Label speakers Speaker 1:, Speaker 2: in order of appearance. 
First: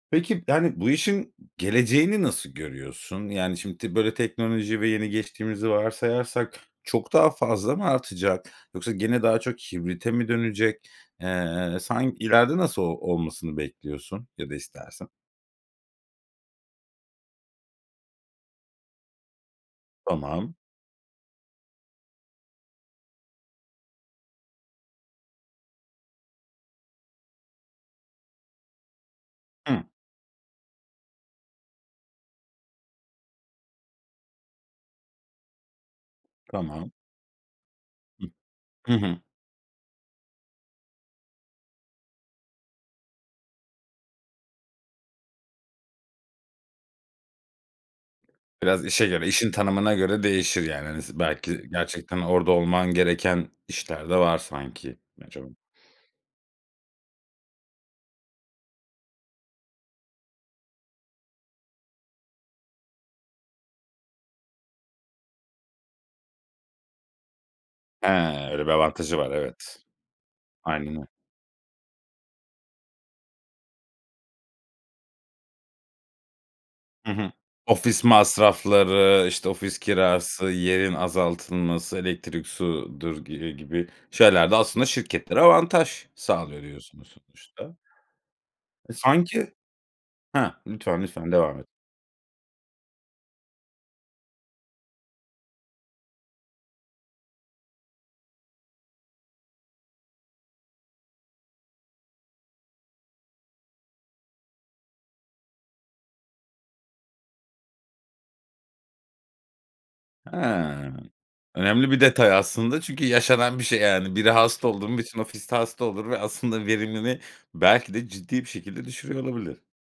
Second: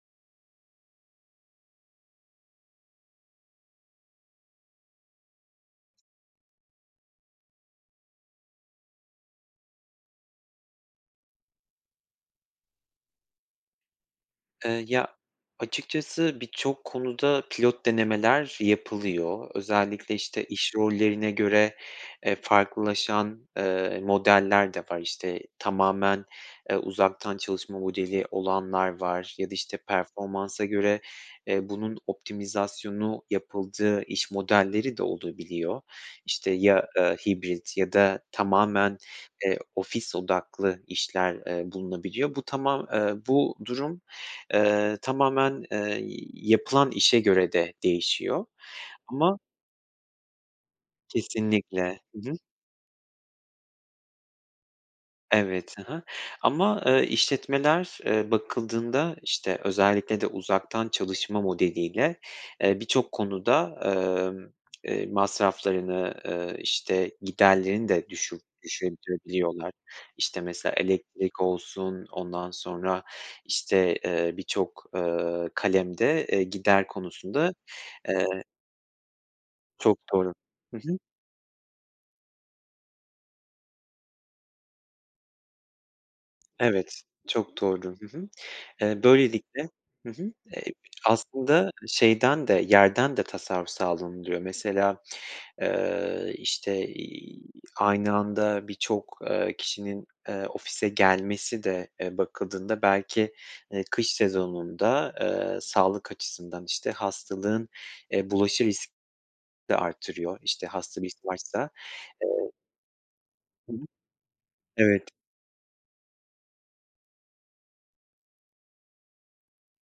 Speaker 1: Peki, yani bu işin geleceğini nasıl görüyorsun? Yani, şimdi, böyle teknoloji ve yeni geçtiğimizi varsayarsak, çok daha fazla mı artacak? Yoksa gene daha çok hibrite mi dönecek? Eee, san ileride nasıl o olmasını bekliyorsun ya da
Speaker 2: Eee, ya,
Speaker 1: istersin?
Speaker 2: açıkçası birçok konuda pilot denemeler yapılıyor. Özellikle, işte,
Speaker 1: Tamam.
Speaker 2: iş rollerine göre, e, farklılaşan, eee, modeller de var, işte, tamamen, eee, uzaktan çalışma modeli olanlar var ya da işte
Speaker 1: Hıı.
Speaker 2: performansa göre, eee, bunun optimizasyonu yapıldığı iş modelleri de olabiliyor. İşte, ya,
Speaker 1: Tamam.
Speaker 2: eee, hibrit ya da
Speaker 1: Hıh. Hı
Speaker 2: tamamen,
Speaker 1: hı.
Speaker 2: eee, ofis odaklı işler, eee, bulunabiliyor. Bu tamam bu durum, eee, tamamen, eee, yapılan işe göre de değişiyor
Speaker 1: Biraz işe göre,
Speaker 2: ama
Speaker 1: işin tanımına göre değişir yani. Hani s belki
Speaker 2: Kesinlikle.
Speaker 1: gerçekten
Speaker 2: Hı hı.
Speaker 1: orada olman gereken işler de var sanki acaba?
Speaker 2: Evet, hı hı, ama, eee, işletmeler, eee, bakıldığında, işte, özellikle de uzaktan çalışma modeliyle, eee, birçok konuda, emm, eee, masraflarını, eee, işte, giderlerini
Speaker 1: He,
Speaker 2: de düşür
Speaker 1: öyle bir avantajı var,
Speaker 2: düşürebiliyorlar,
Speaker 1: evet.
Speaker 2: işte, mesela
Speaker 1: Aynen o.
Speaker 2: elektrik olsun, ondan sonra, işte, eee, birçok, eee, kalemde, eee, gider
Speaker 1: Hı hı.
Speaker 2: konusunda,
Speaker 1: Ofis
Speaker 2: eee
Speaker 1: masrafları, işte ofis
Speaker 2: Çok doğru.
Speaker 1: kirası,
Speaker 2: Hı
Speaker 1: yerin
Speaker 2: hı.
Speaker 1: azaltılması, elektrik sudur gi eee, gibi şeyler de, aslında şirketlere avantaj sağlıyor,
Speaker 2: Evet,
Speaker 1: diyorsunuz
Speaker 2: çok
Speaker 1: sonuçta.
Speaker 2: doğru. Hı hı.
Speaker 1: E,
Speaker 2: Eee,
Speaker 1: sanki
Speaker 2: böylelikle, hı hı,
Speaker 1: Hah,
Speaker 2: eee,
Speaker 1: lütfen, lütfen devam et.
Speaker 2: aslında şeyden de, yerden de tasarruf sağlanılıyor mesela. Eee, işte, iii, aynı anda birçok, eee, kişinin, eee, ofise gelmesi de, eee, bakıldığında belki, eee, kış sezonunda, eee, sağlık açısından, işte, hastalığın, eee, bulaşı risk de
Speaker 1: He.
Speaker 2: artırıyor, işte, hasta risk varsa.
Speaker 1: Önemli bir detay
Speaker 2: Eee
Speaker 1: aslında çünkü yaşanan bir
Speaker 2: Hı hı.
Speaker 1: şey yani. Biri hasta oldu mu
Speaker 2: Evet.
Speaker 1: bütün ofis de hasta olur ve aslında verimini belki de ciddi bir şekilde düşürüyor olabilir.